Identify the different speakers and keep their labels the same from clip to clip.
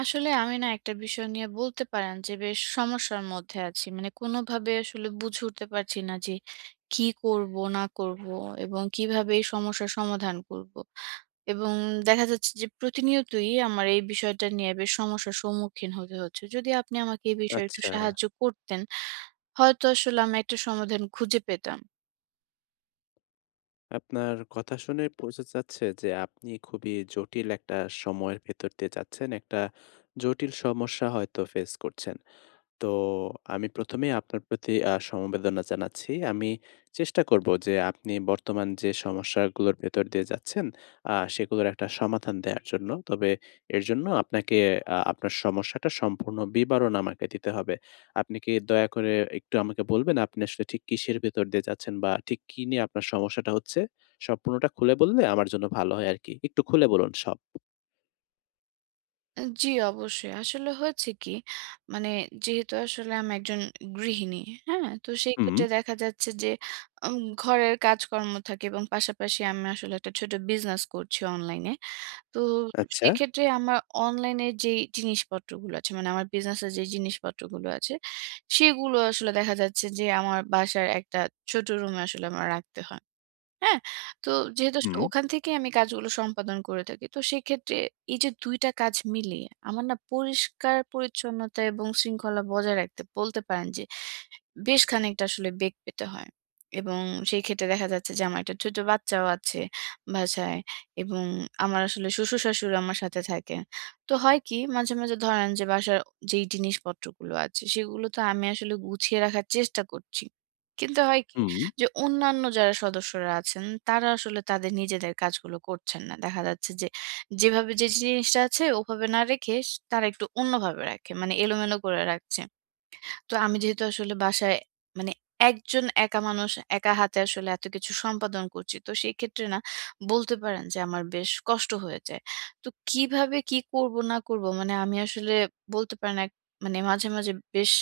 Speaker 1: আসলে আমি না একটা বিষয় নিয়ে বলতে পারেন যে বেশ সমস্যার মধ্যে আছি। মানে কোনোভাবে আসলে বুঝে উঠতে পারছি না যে কি করব না করব এবং কিভাবে এই সমস্যার সমাধান করব। এবং দেখা যাচ্ছে যে প্রতিনিয়তই আমার এই বিষয়টা নিয়ে বেশ সমস্যার সম্মুখীন হতে হচ্ছে। যদি আপনি আমাকে এই বিষয়ে একটু
Speaker 2: আচ্ছা,
Speaker 1: সাহায্য করতেন, হয়তো আসলে আমি একটা সমাধান খুঁজে পেতাম।
Speaker 2: আপনার কথা শুনে বোঝা যাচ্ছে যে আপনি খুবই জটিল একটা সময়ের ভেতর দিয়ে যাচ্ছেন। একটা জটিল সমস্যা হয়তো ফেস করছেন। তো আমি ১ম এ আপনার প্রতি সমবেদনা জানাচ্ছি। আমি চেষ্টা করব যে আপনি বর্তমান যে সমস্যাগুলোর ভেতর দিয়ে যাচ্ছেন, সেগুলোর একটা সমাধান দেয়ার জন্য। তবে এর জন্য আপনাকে আপনার সমস্যাটা সম্পূর্ণ বিবরণ আমাকে দিতে হবে। আপনি কি দয়া করে একটু আমাকে বলবেন আপনি আসলে ঠিক কিসের ভেতর দিয়ে যাচ্ছেন বা ঠিক কি নিয়ে আপনার সমস্যাটা হচ্ছে? সম্পূর্ণটা খুলে বললে আমার জন্য ভালো হয় আরকি। একটু খুলে বলুন সব।
Speaker 1: জি, অবশ্যই। আসলে হয়েছে কি, মানে যেহেতু আসলে আমি একজন গৃহিণী, হ্যাঁ? তো সেই
Speaker 2: হুম,
Speaker 1: ক্ষেত্রে দেখা যাচ্ছে যে ঘরের কাজকর্ম থাকে এবং পাশাপাশি আমি আসলে একটা ছোট বিজনেস করছি অনলাইনে। তো
Speaker 2: আচ্ছা।
Speaker 1: সেক্ষেত্রে আমার অনলাইনে যেই জিনিসপত্রগুলো আছে, মানে আমার বিজনেসের যে জিনিসপত্রগুলো আছে, সেগুলো আসলে দেখা যাচ্ছে যে আমার বাসার একটা ছোট রুমে আসলে আমার রাখতে হয়। হ্যাঁ? তো যেহেতু আসলে
Speaker 2: হুম।
Speaker 1: ওখান থেকেই আমি কাজগুলো সম্পাদন করে থাকি। তো সেক্ষেত্রে এই যে ২ টা কাজ মিলিয়ে আমার না পরিষ্কার পরিচ্ছন্নতা এবং শৃঙ্খলা বজায় রাখতে বলতে পারেন যে বেশ খানিকটা আসলে বেগ পেতে হয়। এবং সেই ক্ষেত্রে দেখা যাচ্ছে যে, আমার একটা ছোট বাচ্চাও আছে বাসায়, এবং আমার আসলে শ্বশুর-শাশুড়ি আমার সাথে থাকে। তো হয় কি, মাঝে, মাঝে ধরেন যে বাসার যেই জিনিসপত্রগুলো আছে সেগুলো তো আমি আসলে গুছিয়ে রাখার চেষ্টা করছি। কিন্তু হয় কি
Speaker 2: হুম।
Speaker 1: যে অন্যান্য যারা সদস্যরা আছেন তারা আসলে তাদের নিজেদের কাজগুলো করছেন না। দেখা যাচ্ছে যে, যেভাবে যে জিনিসটা আছে ওভাবে না রেখে তারা একটু অন্যভাবে রাখে। মানে এলোমেলো করে রাখছে। তো আমি যেহেতু আসলে বাসায় মানে একজন একা মানুষ, একা হাতে আসলে এত কিছু সম্পাদন করছি, তো সেই ক্ষেত্রে না বলতে পারেন যে আমার বেশ কষ্ট হয়ে যায়। তো কিভাবে কি করব না করব, মানে আমি আসলে বলতে পারেন এক মানে মাঝে মাঝে বেশ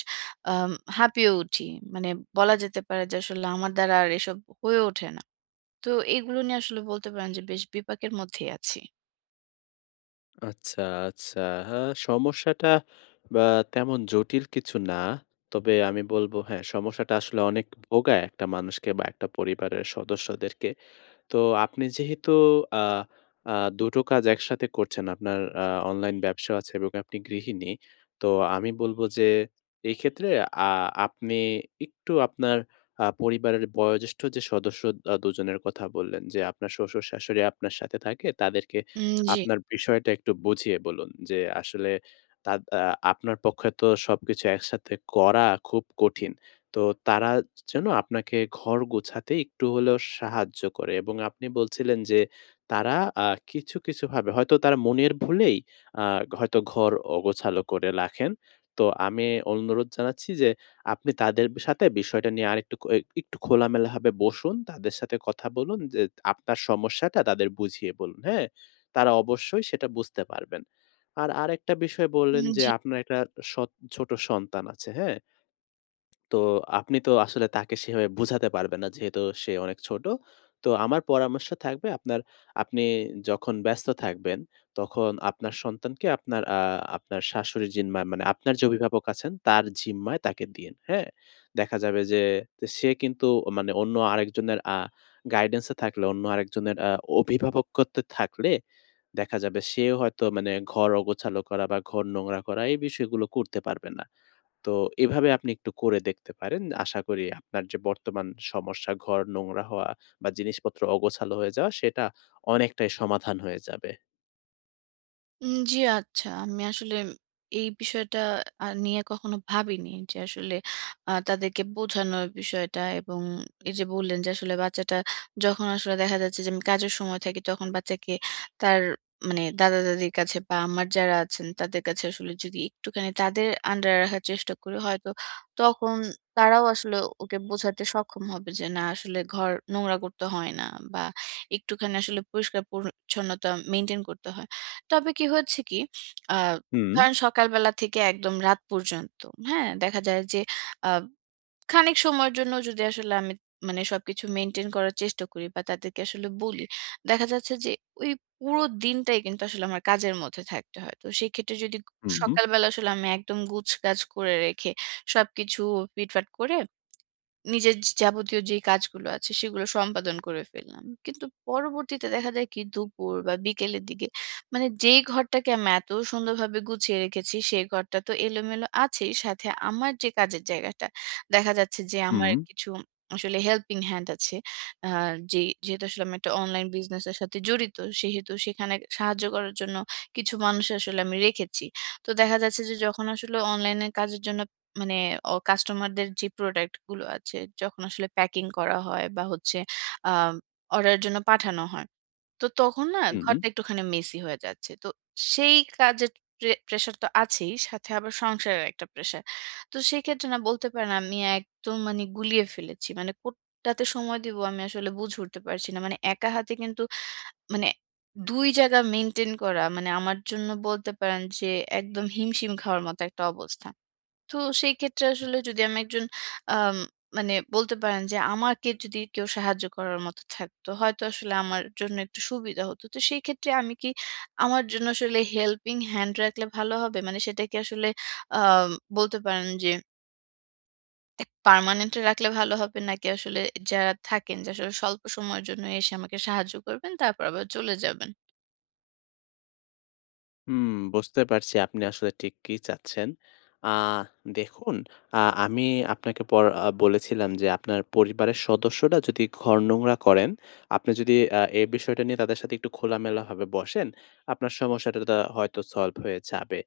Speaker 1: আম, হাঁপিয়ে উঠি। মানে বলা যেতে পারে যে আসলে আমার দ্বারা আর এসব হয়ে ওঠে না। তো এগুলো নিয়ে আসলে বলতে পারেন যে বেশ বিপাকের মধ্যেই আছি।
Speaker 2: আচ্ছা, আচ্ছা। হ্যাঁ, সমস্যাটা বা তেমন জটিল কিছু না। তবে আমি বলব হ্যাঁ, সমস্যাটা আসলে অনেক ভোগায় একটা মানুষকে বা একটা পরিবারের সদস্যদেরকে। তো আপনি যেহেতু আ আ ২ টো কাজ একসাথে করছেন, আপনার অনলাইন ব্যবসা আছে এবং আপনি গৃহিণী। তো আমি বলব যে এক্ষেত্রে আ আপনি একটু আপনার পরিবারের বয়োজ্যেষ্ঠ যে সদস্য দুজনের কথা বললেন যে, আপনার শ্বশুর-শাশুড়ি আপনার সাথে থাকে, তাদেরকে
Speaker 1: উম,
Speaker 2: আপনার বিষয়টা একটু বুঝিয়ে বলুন যে আসলে তাদ আ আপনার পক্ষে তো সবকিছু একসাথে করা খুব কঠিন। তো তারা যেন আপনাকে ঘর গোছাতে একটু হলেও সাহায্য করে এবং আপনি বলছিলেন যে তারা কিছু, কিছু ভাবে হয়তো তারা মনের ভুলেই আ হয়তো ঘর অগোছালো করে রাখেন। তো আমি অনুরোধ জানাচ্ছি যে আপনি তাদের সাথে বিষয়টা নিয়ে আরেকটু একটু খোলামেলাভাবে বসুন। তাদের সাথে কথা বলুন যে আপনার সমস্যাটা তাদের বুঝিয়ে বলুন, হ্যাঁ? তারা অবশ্যই সেটা বুঝতে পারবেন। আর আরেকটা বিষয় বললেন যে
Speaker 1: জি।
Speaker 2: আপনার একটা সৎ ছোট সন্তান আছে, হ্যাঁ? তো আপনি তো আসলে তাকে সেভাবে বোঝাতে পারবেন না যেহেতু সে অনেক ছোট। তো আমার পরামর্শ থাকবে আপনি যখন ব্যস্ত থাকবেন, তখন আপনার সন্তানকে আপনার শাশুড়ির জিম্মায় মানে আপনার যে অভিভাবক আছেন তার জিম্মায় তাকে দিয়েন, হ্যাঁ? দেখা যাবে যে তো সে কিন্তু মানে অন্য আরেকজনের গাইডেন্স এ থাকলে, অন্য আরেকজনের অভিভাবকত্বে থাকলে দেখা যাবে সেও হয়তো মানে ঘর অগোছালো করা বা ঘর নোংরা করা এই বিষয়গুলো করতে পারবে না। তো এভাবে আপনি একটু করে দেখতে পারেন। আশা করি আপনার যে বর্তমান সমস্যা ঘর নোংরা হওয়া বা জিনিসপত্র অগোছালো হয়ে যাওয়া সেটা অনেকটাই সমাধান হয়ে যাবে।
Speaker 1: জি, আচ্ছা। আমি আসলে এই বিষয়টা নিয়ে কখনো ভাবিনি যে আসলে তাদেরকে বোঝানোর বিষয়টা, এবং এই যে বললেন যে আসলে বাচ্চাটা, যখন আসলে দেখা যাচ্ছে যে আমি কাজের সময় থাকি তখন বাচ্চাকে তার মানে দাদা-দাদির কাছে বা আমার যারা আছেন তাদের কাছে আসলে যদি একটুখানি তাদের আন্ডারে রাখার চেষ্টা করি, হয়তো তখন তারাও আসলে ওকে বোঝাতে সক্ষম হবে যে না, আসলে ঘর নোংরা করতে হয় না বা একটুখানি আসলে পরিষ্কার পরিচ্ছন্নতা মেইনটেইন করতে হয়। তবে কি হয়েছে কি, আ
Speaker 2: হুম,
Speaker 1: ধরেন সকালবেলা থেকে একদম রাত পর্যন্ত, হ্যাঁ? দেখা যায় যে আ খানিক সময়ের জন্য যদি আসলে আমি মানে সবকিছু মেইনটেইন করার চেষ্টা করি বা তাদেরকে আসলে বলি, দেখা যাচ্ছে যে ওই পুরো দিনটাই কিন্তু আসলে আমার কাজের মধ্যে থাকতে হয়। তো সেক্ষেত্রে যদি
Speaker 2: হুম,
Speaker 1: সকালবেলা আসলে আমি একদম গুছগাছ করে রেখে সবকিছু ফিটফাট করে নিজের যাবতীয় যেই কাজগুলো আছে সেগুলো সম্পাদন করে ফেললাম। কিন্তু পরবর্তীতে দেখা যায় কি দুপুর বা বিকেলের দিকে মানে যেই ঘরটাকে আমি এত সুন্দরভাবে গুছিয়ে রেখেছি সেই ঘরটা তো এলোমেলো আছেই। সাথে আমার যে কাজের জায়গাটা, দেখা যাচ্ছে যে
Speaker 2: হুম,
Speaker 1: আমার কিছু আসলে হেল্পিং হ্যান্ড আছে। আ যে যেহেতু আসলে আমি একটা অনলাইন বিজনেস এর সাথে জড়িত সেহেতু সেখানে সাহায্য করার জন্য কিছু মানুষ আসলে আমি রেখেছি। তো দেখা যাচ্ছে যে যখন আসলে অনলাইন এর কাজের জন্য, মানে কাস্টমারদের যে প্রোডাক্ট গুলো আছে যখন আসলে প্যাকিং করা হয় বা হচ্ছে, আ অর্ডারের জন্য পাঠানো হয়। তো তখন না
Speaker 2: হুম।
Speaker 1: ঘরটা একটুখানি মেসি হয়ে যাচ্ছে। তো সেই কাজের প্রেশার তো আছেই। সাথে আবার সংসারের একটা প্রেশার। তো সেক্ষেত্রে না বলতে পারেন আমি একদম মানে গুলিয়ে ফেলেছি। মানে কোনটাতে সময় দিব আমি আসলে বুঝে উঠতে পারছি না। মানে একা হাতে কিন্তু মানে ২ জায়গা মেইনটেইন করা মানে আমার জন্য বলতে পারেন যে একদম হিমশিম খাওয়ার মতো একটা অবস্থা। তো সেই ক্ষেত্রে আসলে যদি আমি একজন আম মানে বলতে পারেন যে আমাকে যদি কেউ সাহায্য করার মতো থাকতো, হয়তো আসলে আমার জন্য একটু সুবিধা হতো। তো সেই ক্ষেত্রে আমি কি আমার জন্য আসলে হেল্পিং হ্যান্ড রাখলে ভালো হবে? মানে সেটা কি আসলে আম বলতে পারেন যে এক পার্মানেন্ট রাখলে ভালো হবে, নাকি আসলে যারা থাকেন যে আসলে স্বল্প সময়ের জন্য এসে আমাকে সাহায্য করবেন তারপর আবার চলে যাবেন?
Speaker 2: হুম, বুঝতে পারছি আপনি আসলে ঠিক কি চাচ্ছেন। আ দেখুন, আ আমি আপনাকে পর আ বলেছিলাম যে আপনার পরিবারের সদস্যরা যদি ঘর নোংরা করেন, আপনি যদি এই বিষয়টা নিয়ে তাদের সাথে একটু খোলামেলাভাবে বসেন, আপনার সমস্যাটা তা হয়তো সলভ হয়ে যাবে।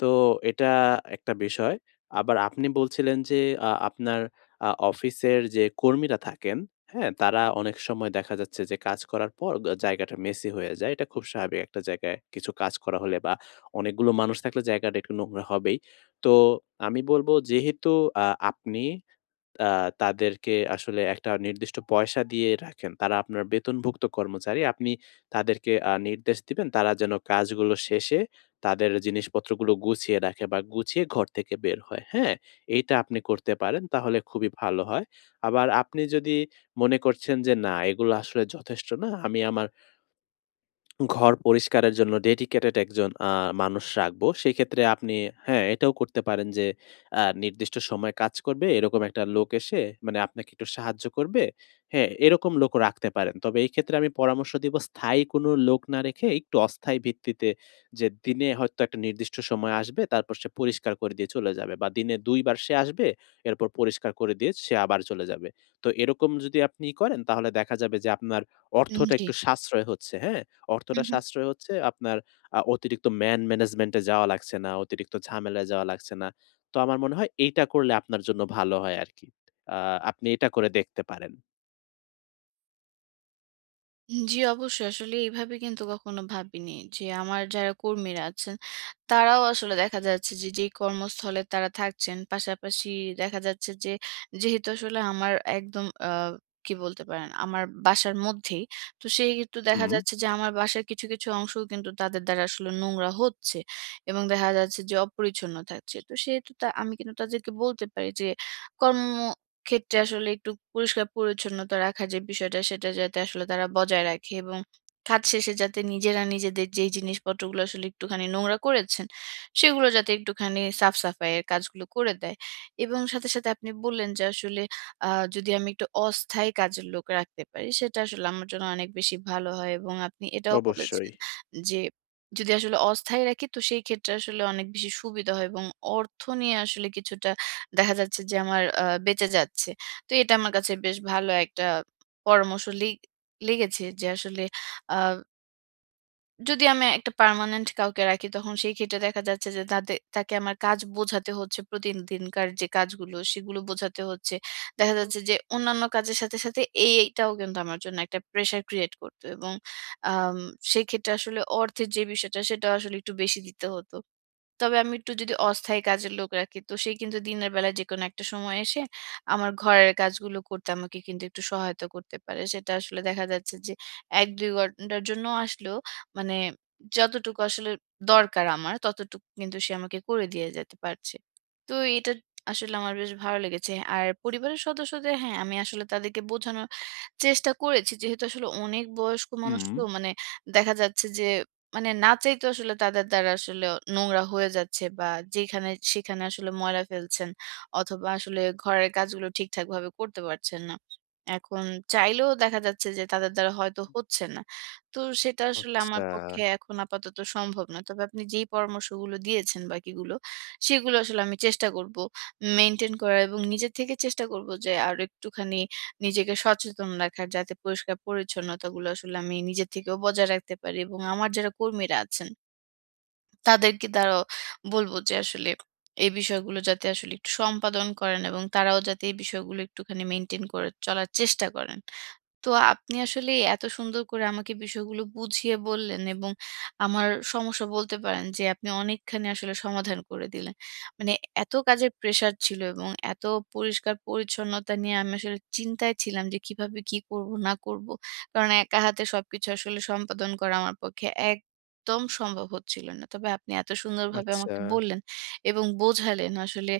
Speaker 2: তো এটা একটা বিষয়। আবার আপনি বলছিলেন যে আপনার অফিসের যে কর্মীরা থাকেন, হ্যাঁ, তারা অনেক সময় দেখা যাচ্ছে যে কাজ করার পর জায়গাটা মেসি হয়ে যায়। এটা খুব স্বাভাবিক একটা জায়গায় কিছু কাজ করা হলে বা অনেকগুলো মানুষ থাকলে জায়গাটা একটু নোংরা হবেই। তো আমি বলব যেহেতু আ আপনি আ তাদেরকে আসলে একটা নির্দিষ্ট পয়সা দিয়ে রাখেন। তারা আপনার বেতনভুক্ত কর্মচারী। আপনি তাদেরকে নির্দেশ দিবেন, তারা যেন কাজগুলো শেষে তাদের জিনিসপত্রগুলো গুছিয়ে রাখে বা গুছিয়ে ঘর থেকে বের হয়। হ্যাঁ? এইটা আপনি করতে পারেন। তাহলে খুবই ভালো হয়। আবার আপনি যদি মনে করছেন যে, "না, এগুলো আসলে যথেষ্ট না। আমি আমার ঘর পরিষ্কারের জন্য ডেডিকেটেড একজন মানুষ রাখবো। সেক্ষেত্রে আপনি হ্যাঁ, এটাও করতে পারেন যে নির্দিষ্ট সময়ে কাজ করবে এরকম একটা লোক এসে মানে আপনাকে একটু সাহায্য করবে। হ্যাঁ, এরকম লোকও রাখতে পারেন। তবে এই ক্ষেত্রে আমি পরামর্শ দিব স্থায়ী কোনো লোক না রেখে একটু অস্থায়ী ভিত্তিতে যে দিনে হয়তো একটা নির্দিষ্ট সময় আসবে তারপর সে পরিষ্কার করে দিয়ে চলে যাবে বা দিনে ২ বার সে আসবে এরপর পরিষ্কার করে দিয়ে সে আবার চলে যাবে। তো এরকম যদি আপনি করেন তাহলে দেখা যাবে যে আপনার অর্থটা
Speaker 1: জি।
Speaker 2: একটু সাশ্রয় হচ্ছে, হ্যাঁ?
Speaker 1: হুম,
Speaker 2: অর্থটা
Speaker 1: হুম।
Speaker 2: সাশ্রয় হচ্ছে আপনার, অতিরিক্ত ম্যানেজমেন্ট এ যাওয়া লাগছে না, অতিরিক্ত ঝামেলায় যাওয়া লাগছে না। তো আমার মনে হয় এইটা করলে আপনার জন্য ভালো হয় আরকি। আ আপনি এটা করে দেখতে পারেন।
Speaker 1: জি, অবশ্যই। আসলে এইভাবে কিন্তু কখনো ভাবিনি যে, আমার যারা কর্মীরা আছেন, তারাও আসলে দেখা যাচ্ছে যে, যেই কর্মস্থলে তারা থাকছেন, পাশাপাশি দেখা যাচ্ছে যে, যেহেতু আসলে আমার একদম কি বলতে পারেন, আমার বাসার মধ্যেই। তো সেহেতু দেখা
Speaker 2: হুম,
Speaker 1: যাচ্ছে যে, আমার বাসার কিছু, কিছু অংশও কিন্তু তাদের দ্বারা আসলে নোংরা হচ্ছে এবং দেখা যাচ্ছে যে, অপরিচ্ছন্ন থাকছে। তো সেহেতু তা আমি কিন্তু তাদেরকে বলতে পারি যে, কর্ম ক্ষেত্রে আসলে একটু পরিষ্কার-পরিচ্ছন্নতা রাখার যে বিষয়টা, সেটা যাতে আসলে তারা বজায় রাখে, এবং কাজ শেষে যাতে নিজেরা নিজেদের যেই জিনিসপত্রগুলো আসলে একটুখানি নোংরা করেছেন, সেগুলো যাতে একটুখানি সাফ-সাফাইয়ের কাজগুলো করে দেয়। এবং সাথে, সাথে আপনি বললেন যে আসলে আ যদি আমি একটু অস্থায়ী কাজের লোক রাখতে পারি, সেটা আসলে আমার জন্য অনেক বেশি ভালো হয়, এবং আপনি এটাও বলেছেন
Speaker 2: অবশ্যই।
Speaker 1: যে, যদি আসলে অস্থায়ী রাখি, তো সেই ক্ষেত্রে আসলে অনেক বেশি সুবিধা হয় এবং অর্থ নিয়ে আসলে কিছুটা দেখা যাচ্ছে যে আমার বেঁচে যাচ্ছে। তো এটা আমার কাছে বেশ ভালো একটা পরামর্শ লেগেছে যে আসলে আ যদি আমি একটা পার্মানেন্ট কাউকে রাখি, তখন সেই ক্ষেত্রে দেখা যাচ্ছে যে তাকে আমার কাজ বোঝাতে হচ্ছে, প্রতিদিনকার যে কাজগুলো সেগুলো বোঝাতে হচ্ছে। দেখা যাচ্ছে যে অন্যান্য কাজের সাথে, সাথে এইটাও কিন্তু আমার জন্য একটা প্রেশার ক্রিয়েট করত, এবং আম সেক্ষেত্রে আসলে অর্থের যে বিষয়টা সেটাও আসলে একটু বেশি দিতে হতো। তবে আমি একটু যদি অস্থায়ী কাজের লোক রাখি, তো সে কিন্তু দিনের বেলা যেকোনো একটা সময় এসে আমার ঘরের কাজগুলো করতে আমাকে কিন্তু একটু সহায়তা করতে পারে। সেটা আসলে দেখা যাচ্ছে যে ১-২ ঘন্টার জন্য আসলেও মানে যতটুকু আসলে দরকার আমার ততটুকু কিন্তু সে আমাকে করে দিয়ে যেতে পারছে। তো এটা আসলে আমার বেশ ভালো লেগেছে। আর পরিবারের সদস্যদের, হ্যাঁ, আমি আসলে তাদেরকে বোঝানোর চেষ্টা করেছি। যেহেতু আসলে অনেক বয়স্ক মানুষ,
Speaker 2: হুম।
Speaker 1: তো মানে দেখা যাচ্ছে যে মানে না চাইতেও আসলে তাদের দ্বারা আসলে নোংরা হয়ে যাচ্ছে, বা যেখানে সেখানে আসলে ময়লা ফেলছেন, অথবা আসলে ঘরের কাজগুলো ঠিকঠাক ভাবে করতে পারছেন না। এখন চাইলেও দেখা যাচ্ছে যে তাদের দ্বারা হয়তো হচ্ছে না। তো সেটা আসলে আমার
Speaker 2: আচ্ছা,
Speaker 1: পক্ষে এখন আপাতত সম্ভব না। তবে আপনি যেই পরামর্শগুলো দিয়েছেন বাকিগুলো, সেগুলো আসলে আমি চেষ্টা করব মেইনটেইন করার, এবং নিজের থেকে চেষ্টা করব যে আরো একটুখানি নিজেকে সচেতন রাখার, যাতে পরিষ্কার পরিচ্ছন্নতাগুলো আসলে আমি নিজে থেকেও বজায় রাখতে পারি, এবং আমার যারা কর্মীরা আছেন তাদেরকে দ্বারাও বলবো যে আসলে এই বিষয়গুলো যাতে আসলে একটু সম্পাদন করেন এবং তারাও যাতে এই বিষয়গুলো একটুখানি মেনটেন করে চলার চেষ্টা করেন। তো আপনি আসলে এত সুন্দর করে আমাকে বিষয়গুলো বুঝিয়ে বললেন, এবং আমার সমস্যা বলতে পারেন যে আপনি অনেকখানি আসলে সমাধান করে দিলেন। মানে এত কাজের প্রেশার ছিল এবং এত পরিষ্কার পরিচ্ছন্নতা নিয়ে আমি আসলে চিন্তায় ছিলাম যে কিভাবে কি করব না করব। কারণ একা হাতে সবকিছু আসলে সম্পাদন করা আমার পক্ষে একদম সম্ভব হচ্ছিল না। তবে আপনি এত সুন্দরভাবে
Speaker 2: আচ্ছা।
Speaker 1: আমাকে বললেন এবং বোঝালেন, আসলে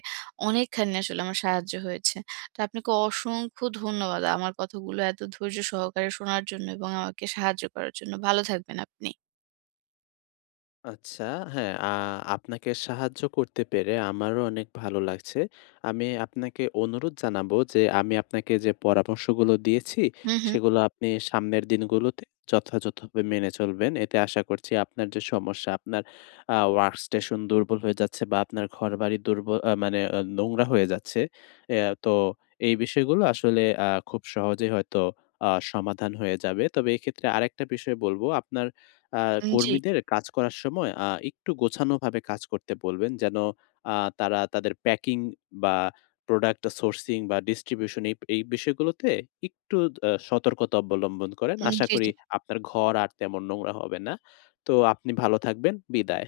Speaker 1: অনেকখানি আসলে আমার সাহায্য হয়েছে। তো আপনাকে অসংখ্য ধন্যবাদ আমার কথাগুলো এত ধৈর্য সহকারে শোনার জন্য এবং আমাকে সাহায্য করার জন্য। ভালো থাকবেন আপনি।
Speaker 2: আচ্ছা, হ্যাঁ, আপনাকে সাহায্য করতে পেরে আমারও অনেক ভালো লাগছে। আমি আপনাকে অনুরোধ জানাবো যে, আমি আপনাকে যে পরামর্শগুলো দিয়েছি,
Speaker 1: হু, হু।
Speaker 2: সেগুলো আপনি সামনের দিনগুলোতে যথাযথভাবে মেনে চলবেন। এতে আশা করছি আপনার যে সমস্যা, আপনার ওয়ার্ক স্টেশন দুর্বল হয়ে যাচ্ছে বা আপনার ঘরবাড়ি দুর্বল মানে নোংরা হয়ে যাচ্ছে। এ তো এই বিষয়গুলো আসলে খুব সহজেই হয়তো সমাধান হয়ে যাবে। তবে এক্ষেত্রে আরেকটা বিষয় বলব, আপনার আ
Speaker 1: জি,
Speaker 2: কর্মীদের কাজ করার সময় একটু গোছানোভাবে কাজ করতে বলবেন। যেন আ তারা তাদের প্যাকিং বা প্রোডাক্ট সোর্সিং বা ডিস্ট্রিবিউশন এই এই বিষয়গুলোতে একটু সতর্কতা অবলম্বন করেন। আশা
Speaker 1: জি,
Speaker 2: করি
Speaker 1: জি।
Speaker 2: আপনার ঘর আর তেমন নোংরা হবে না। তো আপনি ভালো থাকবেন। বিদায়।